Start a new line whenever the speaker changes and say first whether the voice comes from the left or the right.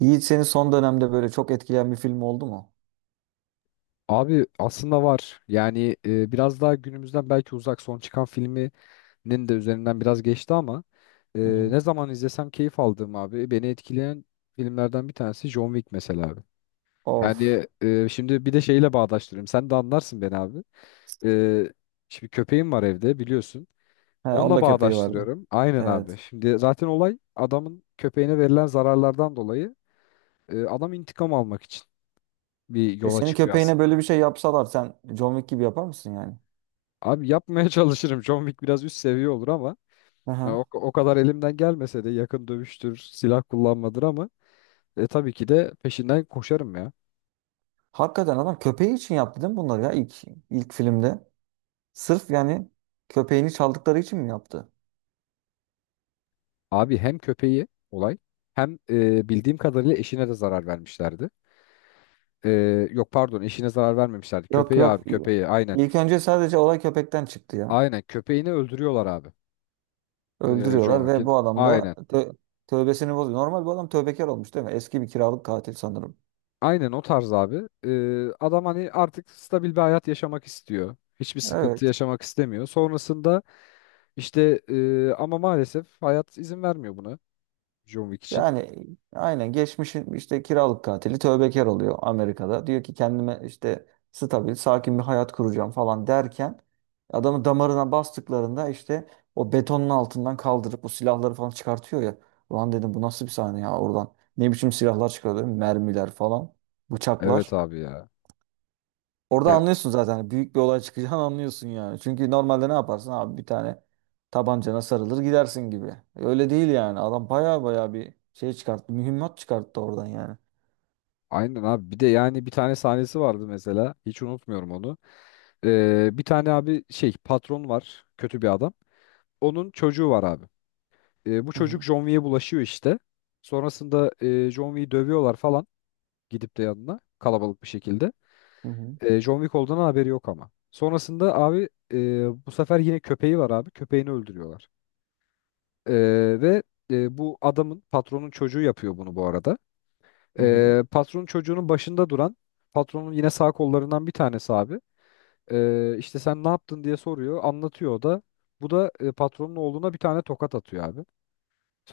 right: Yiğit seni son dönemde böyle çok etkileyen bir film oldu mu?
left: Abi aslında var. Biraz daha günümüzden belki uzak son çıkan filminin de üzerinden biraz geçti ama e,
right: Hı hı.
left: ne zaman izlesem keyif aldığım abi beni etkileyen filmlerden bir tanesi John Wick mesela abi.
right: Of.
left: Şimdi bir de şeyle bağdaştırayım. Sen de anlarsın beni abi. E, şimdi köpeğim var evde biliyorsun.
right: He,
left: Onunla
right: onda köpeği vardı.
left: bağdaştırıyorum. Aynen abi.
right: Evet.
left: Şimdi zaten olay adamın köpeğine verilen zararlardan dolayı adam intikam almak için bir
right: E
left: yola
right: senin
left: çıkıyor
right: köpeğine böyle bir
left: aslında.
right: şey yapsalar sen John Wick gibi yapar mısın yani?
left: Abi yapmaya çalışırım. John Wick biraz üst seviye olur ama ya
right: Aha.
left: o kadar elimden gelmese de yakın dövüştür, silah kullanmadır ama tabii ki de peşinden koşarım ya.
right: Hakikaten adam köpeği için yaptı değil mi bunları ya ilk filmde? Sırf yani köpeğini çaldıkları için mi yaptı?
left: Abi hem köpeği olay hem bildiğim kadarıyla eşine de zarar vermişlerdi. E, yok pardon eşine zarar vermemişlerdi.
right: Yok
left: Köpeği
right: yok.
left: abi köpeği aynen.
right: İlk önce sadece olay köpekten çıktı ya.
left: Aynen köpeğini öldürüyorlar abi. John
right: Öldürüyorlar ve
left: Wick'in
right: bu adam da
left: aynen.
right: tövbesini bozuyor. Normal bu adam tövbekar olmuş değil mi? Eski bir kiralık katil sanırım.
left: Aynen o tarz abi. Adam hani artık stabil bir hayat yaşamak istiyor. Hiçbir sıkıntı
right: Evet.
left: yaşamak istemiyor. Sonrasında İşte ama maalesef hayat izin vermiyor buna John Wick için.
right: Yani aynen geçmişin işte kiralık katili tövbekar oluyor Amerika'da. Diyor ki kendime işte stabil, sakin bir hayat kuracağım falan derken adamı damarına bastıklarında işte o betonun altından kaldırıp bu silahları falan çıkartıyor ya. Ulan dedim bu nasıl bir sahne ya oradan. Ne biçim silahlar çıkarıyor, mermiler falan,
left: Evet
right: bıçaklar.
left: abi ya.
right: Orada
left: Ya
right: anlıyorsun zaten. Hani büyük bir olay çıkacağını anlıyorsun yani. Çünkü normalde ne yaparsın abi, bir tane tabancana sarılır gidersin gibi. Öyle değil yani. Adam baya baya bir şey çıkarttı. Mühimmat çıkarttı oradan yani.
left: aynen abi bir de yani bir tane sahnesi vardı mesela hiç unutmuyorum onu. Bir tane abi şey patron var kötü bir adam. Onun çocuğu var abi. Bu
right: Hı
left: çocuk
right: hı.
left: John Wick'e bulaşıyor işte. Sonrasında John Wick'i dövüyorlar falan gidip de yanına kalabalık bir şekilde.
right: Hı hı.
left: John Wick olduğundan haberi yok ama. Sonrasında abi, bu sefer yine köpeği var abi köpeğini öldürüyorlar. Ee, ve bu adamın patronun çocuğu yapıyor bunu bu arada.
right: Hı hı.
left: Patronun çocuğunun başında duran patronun yine sağ kollarından bir tanesi abi. İşte sen ne yaptın diye soruyor, anlatıyor o da. Bu da patronun oğluna bir tane tokat atıyor abi.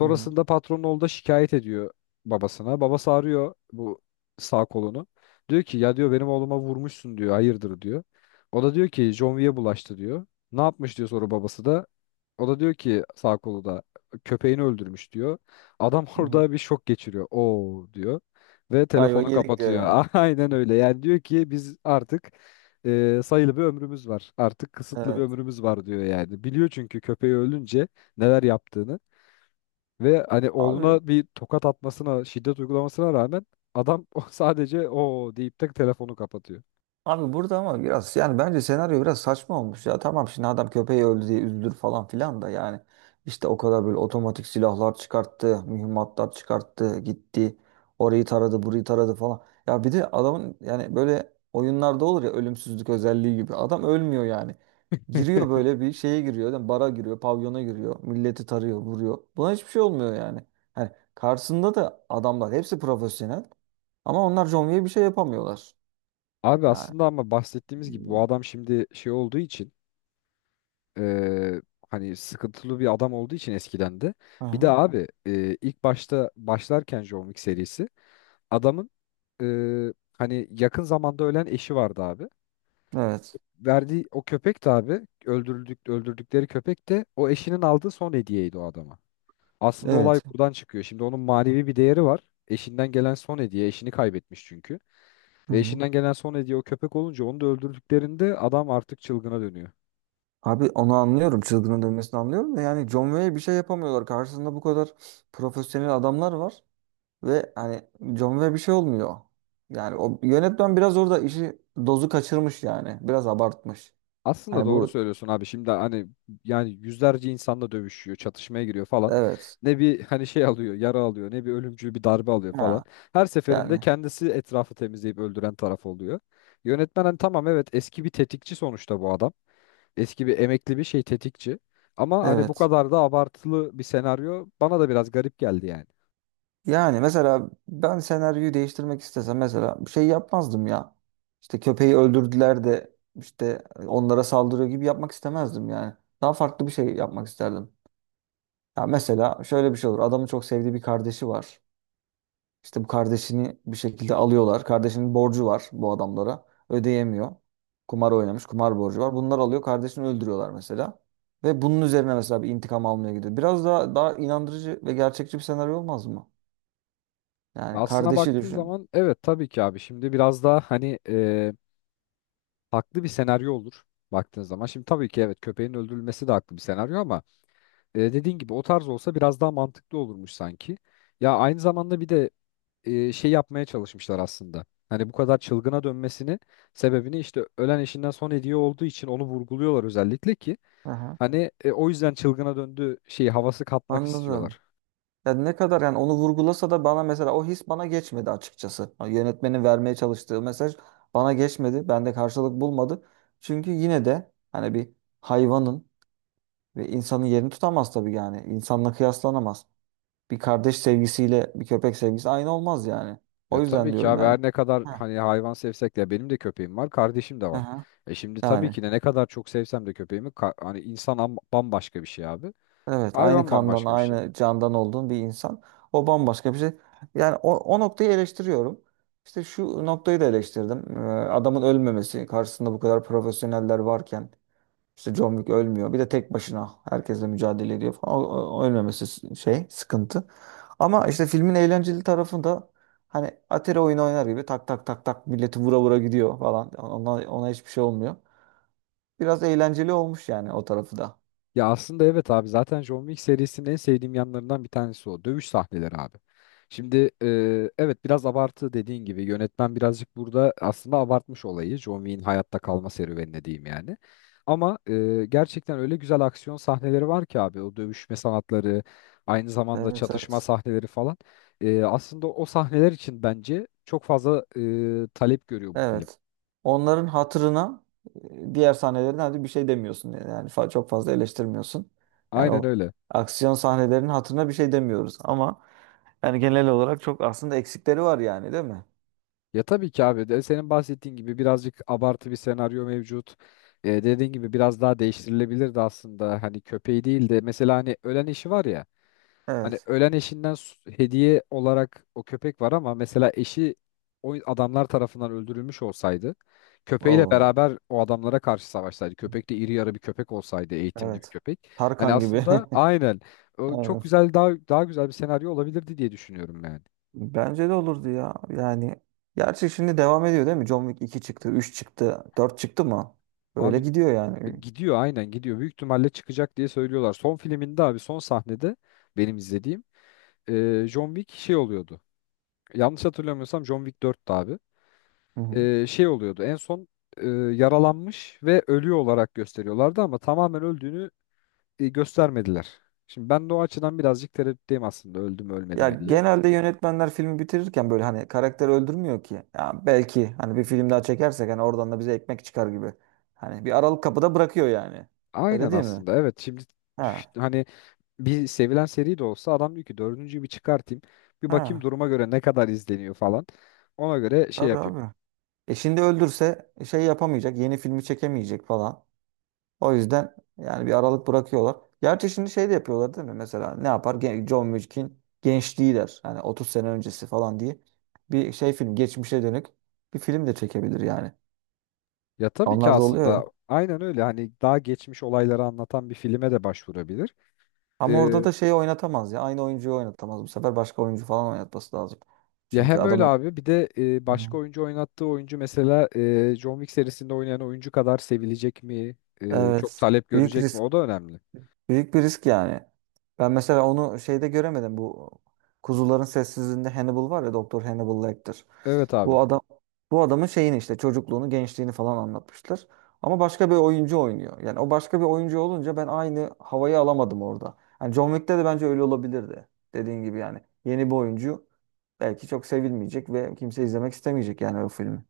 right: Hı hı.
left: patronun oğlu da şikayet ediyor babasına. Babası arıyor bu sağ kolunu. Diyor ki ya diyor benim oğluma vurmuşsun diyor. Hayırdır diyor. O da diyor ki John Wick'e bulaştı diyor. Ne yapmış diyor sonra babası da. O da diyor ki sağ kolu da köpeğini öldürmüş diyor. Adam
right: Hı hı.
left: orada bir şok geçiriyor. Oo diyor. Ve
right: Ayva
left: telefonu
right: yedik diyor yani.
left: kapatıyor. Aynen öyle. Yani diyor ki biz artık, sayılı bir ömrümüz var. Artık kısıtlı bir
right: Evet.
left: ömrümüz var diyor yani. Biliyor çünkü köpeği ölünce neler yaptığını. Ve hani
right: Abi
left: oğluna bir tokat atmasına, şiddet uygulamasına rağmen adam o sadece o deyip de telefonu kapatıyor.
right: Abi, burada ama biraz yani bence senaryo biraz saçma olmuş ya. Tamam şimdi adam köpeği öldü diye üzülür falan filan da yani işte o kadar böyle otomatik silahlar çıkarttı, mühimmatlar çıkarttı, gitti. Orayı taradı, burayı taradı falan. Ya bir de adamın yani böyle oyunlarda olur ya ölümsüzlük özelliği gibi. Adam ölmüyor yani. Giriyor, böyle bir şeye giriyor, yani bara giriyor, pavyona giriyor, milleti tarıyor, vuruyor. Buna hiçbir şey olmuyor yani. Hani karşısında da adamlar hepsi profesyonel ama onlar John Wick'e bir şey yapamıyorlar.
left: Abi
right: Yani.
left: aslında ama bahsettiğimiz gibi bu adam şimdi şey olduğu için eee, hani sıkıntılı bir adam olduğu için eskiden de. Bir de
right: Aha.
left: abi ilk başta başlarken John Wick serisi adamın hani yakın zamanda ölen eşi vardı abi.
right: Evet.
left: Verdiği o köpek de abi öldürdükleri köpek de o eşinin aldığı son hediyeydi o adama. Aslında olay
right: Evet.
left: buradan çıkıyor. Şimdi onun manevi bir değeri var. Eşinden gelen son hediye. Eşini kaybetmiş çünkü.
right: Hı
left: Ve
right: hı.
left: eşinden gelen son hediye o köpek olunca onu da öldürdüklerinde adam artık çılgına dönüyor.
right: Abi onu anlıyorum. Çılgının dönmesini anlıyorum da yani John Wayne bir şey yapamıyorlar. Karşısında bu kadar profesyonel adamlar var ve hani John Wayne bir şey olmuyor. Yani o yönetmen biraz orada işi dozu kaçırmış yani. Biraz abartmış.
left: Aslında
right: Hani
left: doğru
right: bu,
left: söylüyorsun abi. Şimdi hani yani yüzlerce insanla dövüşüyor, çatışmaya giriyor falan.
right: evet.
left: Ne bir hani şey alıyor, yara alıyor, ne bir ölümcül bir darbe alıyor falan.
right: Ha
left: Her seferinde
right: yani,
left: kendisi etrafı temizleyip öldüren taraf oluyor. Yönetmen hani tamam evet eski bir tetikçi sonuçta bu adam. Eski bir emekli bir şey tetikçi. Ama hani bu
right: evet.
left: kadar da abartılı bir senaryo bana da biraz garip geldi yani.
right: Yani mesela ben senaryoyu değiştirmek istesem mesela bir şey yapmazdım ya. İşte köpeği öldürdüler de işte onlara saldırıyor gibi yapmak istemezdim yani. Daha farklı bir şey yapmak isterdim. Ya mesela şöyle bir şey olur. Adamın çok sevdiği bir kardeşi var. İşte bu kardeşini bir şekilde alıyorlar. Kardeşinin borcu var bu adamlara. Ödeyemiyor. Kumar oynamış. Kumar borcu var. Bunlar alıyor. Kardeşini öldürüyorlar mesela. Ve bunun üzerine mesela bir intikam almaya gidiyor. Biraz daha inandırıcı ve gerçekçi bir senaryo olmaz mı? Yani
left: Aslına
right: kardeşi
left: baktığın
right: düşün.
left: zaman evet tabii ki abi şimdi biraz daha hani, haklı bir senaryo olur baktığın zaman. Şimdi tabii ki evet köpeğin öldürülmesi de haklı bir senaryo ama dediğin gibi o tarz olsa biraz daha mantıklı olurmuş sanki. Ya aynı zamanda bir de şey yapmaya çalışmışlar aslında. Hani bu kadar çılgına dönmesini sebebini işte ölen eşinden son hediye olduğu için onu vurguluyorlar özellikle ki.
right: Aha,
left: Hani o yüzden çılgına döndü şey havası katmak
right: anladım.
left: istiyorlar.
right: Ya ne kadar yani onu vurgulasa da bana mesela o his bana geçmedi açıkçası. Ha, yönetmenin vermeye çalıştığı mesaj bana geçmedi. Bende karşılık bulmadı. Çünkü yine de hani bir hayvanın ve insanın yerini tutamaz tabii yani. İnsanla kıyaslanamaz. Bir kardeş sevgisiyle bir köpek sevgisi aynı olmaz yani.
left: Ya
right: O yüzden
left: tabii ki
right: diyorum
left: abi
right: yani.
left: her ne kadar
right: Ha,
left: hani hayvan sevsek de benim de köpeğim var, kardeşim de var.
right: aha,
left: E şimdi tabii
right: yani.
left: ki de ne kadar çok sevsem de hani bambaşka bir şey abi.
right: Evet, aynı
left: Hayvan
right: kandan,
left: bambaşka bir şey.
right: aynı candan olduğun bir insan. O bambaşka bir şey. Yani o noktayı eleştiriyorum. İşte şu noktayı da eleştirdim. Adamın ölmemesi, karşısında bu kadar profesyoneller varken işte John Wick ölmüyor. Bir de tek başına herkesle mücadele ediyor falan. O ölmemesi şey, sıkıntı. Ama işte filmin eğlenceli tarafında hani Atari oyunu oynar gibi tak tak tak tak milleti vura vura gidiyor falan. Ona hiçbir şey olmuyor. Biraz eğlenceli olmuş yani o tarafı da.
left: Ya aslında evet abi zaten John Wick serisinin en sevdiğim yanlarından bir tanesi o. Dövüş sahneleri abi. Şimdi evet biraz abartı dediğin gibi yönetmen birazcık burada aslında abartmış olayı. John Wick'in hayatta kalma serüvenine diyeyim yani. Ama gerçekten öyle güzel aksiyon sahneleri var ki abi o dövüşme sanatları aynı zamanda
right: Evet
left: çatışma
right: evet.
left: sahneleri falan. Aslında o sahneler için bence çok fazla talep görüyor bu film.
right: Evet. Onların hatırına, diğer sahnelerden hadi bir şey demiyorsun. Yani çok fazla eleştirmiyorsun. Yani
left: Aynen
right: o
left: öyle.
right: aksiyon sahnelerinin hatırına bir şey demiyoruz ama yani genel olarak çok aslında eksikleri var yani, değil mi?
left: Ya tabii ki abi de senin bahsettiğin gibi birazcık abartı bir senaryo mevcut. Dediğin gibi biraz daha değiştirilebilirdi aslında. Hani köpeği değil de mesela hani ölen eşi var ya. Hani
right: Evet.
left: ölen eşinden hediye olarak o köpek var ama mesela eşi o adamlar tarafından öldürülmüş olsaydı köpeğiyle
right: Oo,
left: beraber o adamlara karşı savaşsaydı. Köpek de iri yarı bir köpek olsaydı, eğitimli bir
right: evet.
left: köpek. Hani
right: Tarkan gibi.
left: aslında aynen o çok
right: Evet.
left: güzel daha güzel bir senaryo olabilirdi diye düşünüyorum yani.
right: Bence de olurdu ya. Yani gerçi şimdi devam ediyor, değil mi? John Wick 2 çıktı, 3 çıktı, 4 çıktı mı? Böyle
left: Abi
right: gidiyor yani.
left: gidiyor aynen gidiyor. Büyük ihtimalle çıkacak diye söylüyorlar. Son filminde abi son sahnede benim izlediğim John Wick şey oluyordu. Yanlış hatırlamıyorsam John Wick 4'tü abi.
right: Hı hı.
left: Şey oluyordu en son, yaralanmış ve ölüyor olarak gösteriyorlardı ama tamamen öldüğünü göstermediler. Şimdi ben de o açıdan birazcık tereddütteyim aslında öldü mü ölmedi
right: Ya
left: mi diye.
right: genelde yönetmenler filmi bitirirken böyle hani karakter öldürmüyor ki. Ya belki hani bir film daha çekersek hani oradan da bize ekmek çıkar gibi. Hani bir aralık kapıda bırakıyor yani. Öyle
left: Aynen
right: değil mi?
left: aslında evet şimdi üf,
right: Ha.
left: hani bir sevilen seri de olsa adam diyor ki dördüncüyü bir çıkartayım bir bakayım
right: Ha.
left: duruma göre ne kadar izleniyor falan. Ona göre şey
right: Tabii
left: yapayım.
right: abi. E şimdi öldürse şey yapamayacak, yeni filmi çekemeyecek falan. O yüzden yani bir aralık bırakıyorlar. Gerçi şimdi şey de yapıyorlar, değil mi? Mesela ne yapar? John Wick'in gençliği der. Hani 30 sene öncesi falan diye. Bir şey, film geçmişe dönük bir film de çekebilir yani.
left: Ya tabii ki
right: Onlar da oluyor ya.
left: aslında aynen öyle hani daha geçmiş olayları anlatan bir filme de başvurabilir.
right: Ama
left: Ee,
right: orada da şeyi oynatamaz ya. Aynı oyuncuyu oynatamaz. Bu sefer başka oyuncu falan oynatması lazım.
left: ya
right: Çünkü
left: hem öyle
right: adamın,
left: abi bir de
right: hı.
left: başka oyuncu oynattığı oyuncu mesela John Wick serisinde oynayan oyuncu kadar sevilecek mi? Çok
right: Evet,
left: talep
right: büyük
left: görecek mi?
right: risk.
left: O da önemli.
right: Büyük bir risk yani. Ben mesela onu şeyde göremedim. Bu Kuzuların Sessizliğinde Hannibal var ya, Doktor Hannibal Lecter.
left: Evet abi.
right: Bu adam bu adamın şeyini, işte çocukluğunu, gençliğini falan anlatmışlar. Ama başka bir oyuncu oynuyor. Yani o başka bir oyuncu olunca ben aynı havayı alamadım orada. Yani John Wick'te de bence öyle olabilirdi. Dediğin gibi yani yeni bir oyuncu belki çok sevilmeyecek ve kimse izlemek istemeyecek yani o filmi.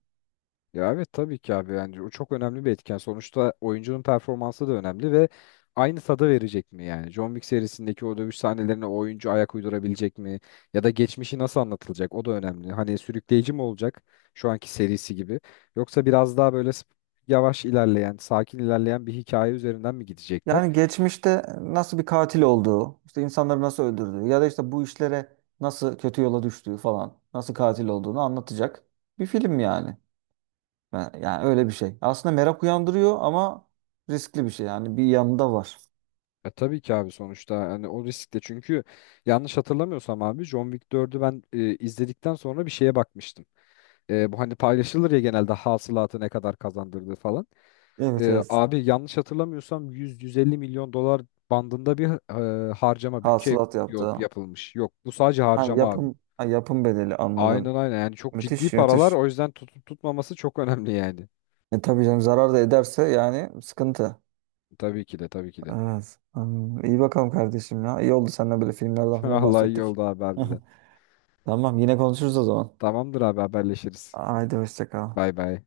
left: Ya evet tabii ki abi yani o çok önemli bir etken. Sonuçta oyuncunun performansı da önemli ve aynı tadı verecek mi yani? John Wick serisindeki o dövüş sahnelerine o oyuncu ayak uydurabilecek mi? Ya da geçmişi nasıl anlatılacak? O da önemli. Hani sürükleyici mi olacak şu anki serisi gibi? Yoksa biraz daha böyle yavaş ilerleyen, sakin ilerleyen bir hikaye üzerinden mi gidecekler?
right: Yani geçmişte nasıl bir katil olduğu, işte insanları nasıl öldürdüğü ya da işte bu işlere nasıl kötü yola düştüğü falan, nasıl katil olduğunu anlatacak bir film yani. Yani öyle bir şey. Aslında merak uyandırıyor ama riskli bir şey yani, bir yanında var.
left: E tabii ki abi sonuçta hani o riskte çünkü yanlış hatırlamıyorsam abi John Wick 4'ü ben izledikten sonra bir şeye bakmıştım. Bu hani paylaşılır ya genelde hasılatı ne kadar kazandırdı falan.
right: Evet evet.
left: Abi yanlış hatırlamıyorsam 100-150 milyon dolar bandında bir harcama bütçe
right: Hasılat yaptı.
left: yapılmış. Yok bu sadece
right: Ha,
left: harcama abi.
right: yapım bedeli,
left: Aynen
right: anladım.
left: aynen yani çok ciddi
right: Müthiş,
left: paralar
right: müthiş.
left: o yüzden tutup tutmaması çok önemli yani.
right: E tabii canım, zarar da ederse yani sıkıntı.
left: Tabii ki de tabii ki de.
right: Evet. Hmm, iyi bakalım kardeşim ya. İyi oldu seninle böyle filmlerden falan
left: Allah iyi
right: bahsettik.
left: oldu abi harbiden.
right: Tamam, yine konuşuruz o zaman.
left: Tamamdır abi haberleşiriz.
right: Haydi hoşça kal.
left: Bay bay.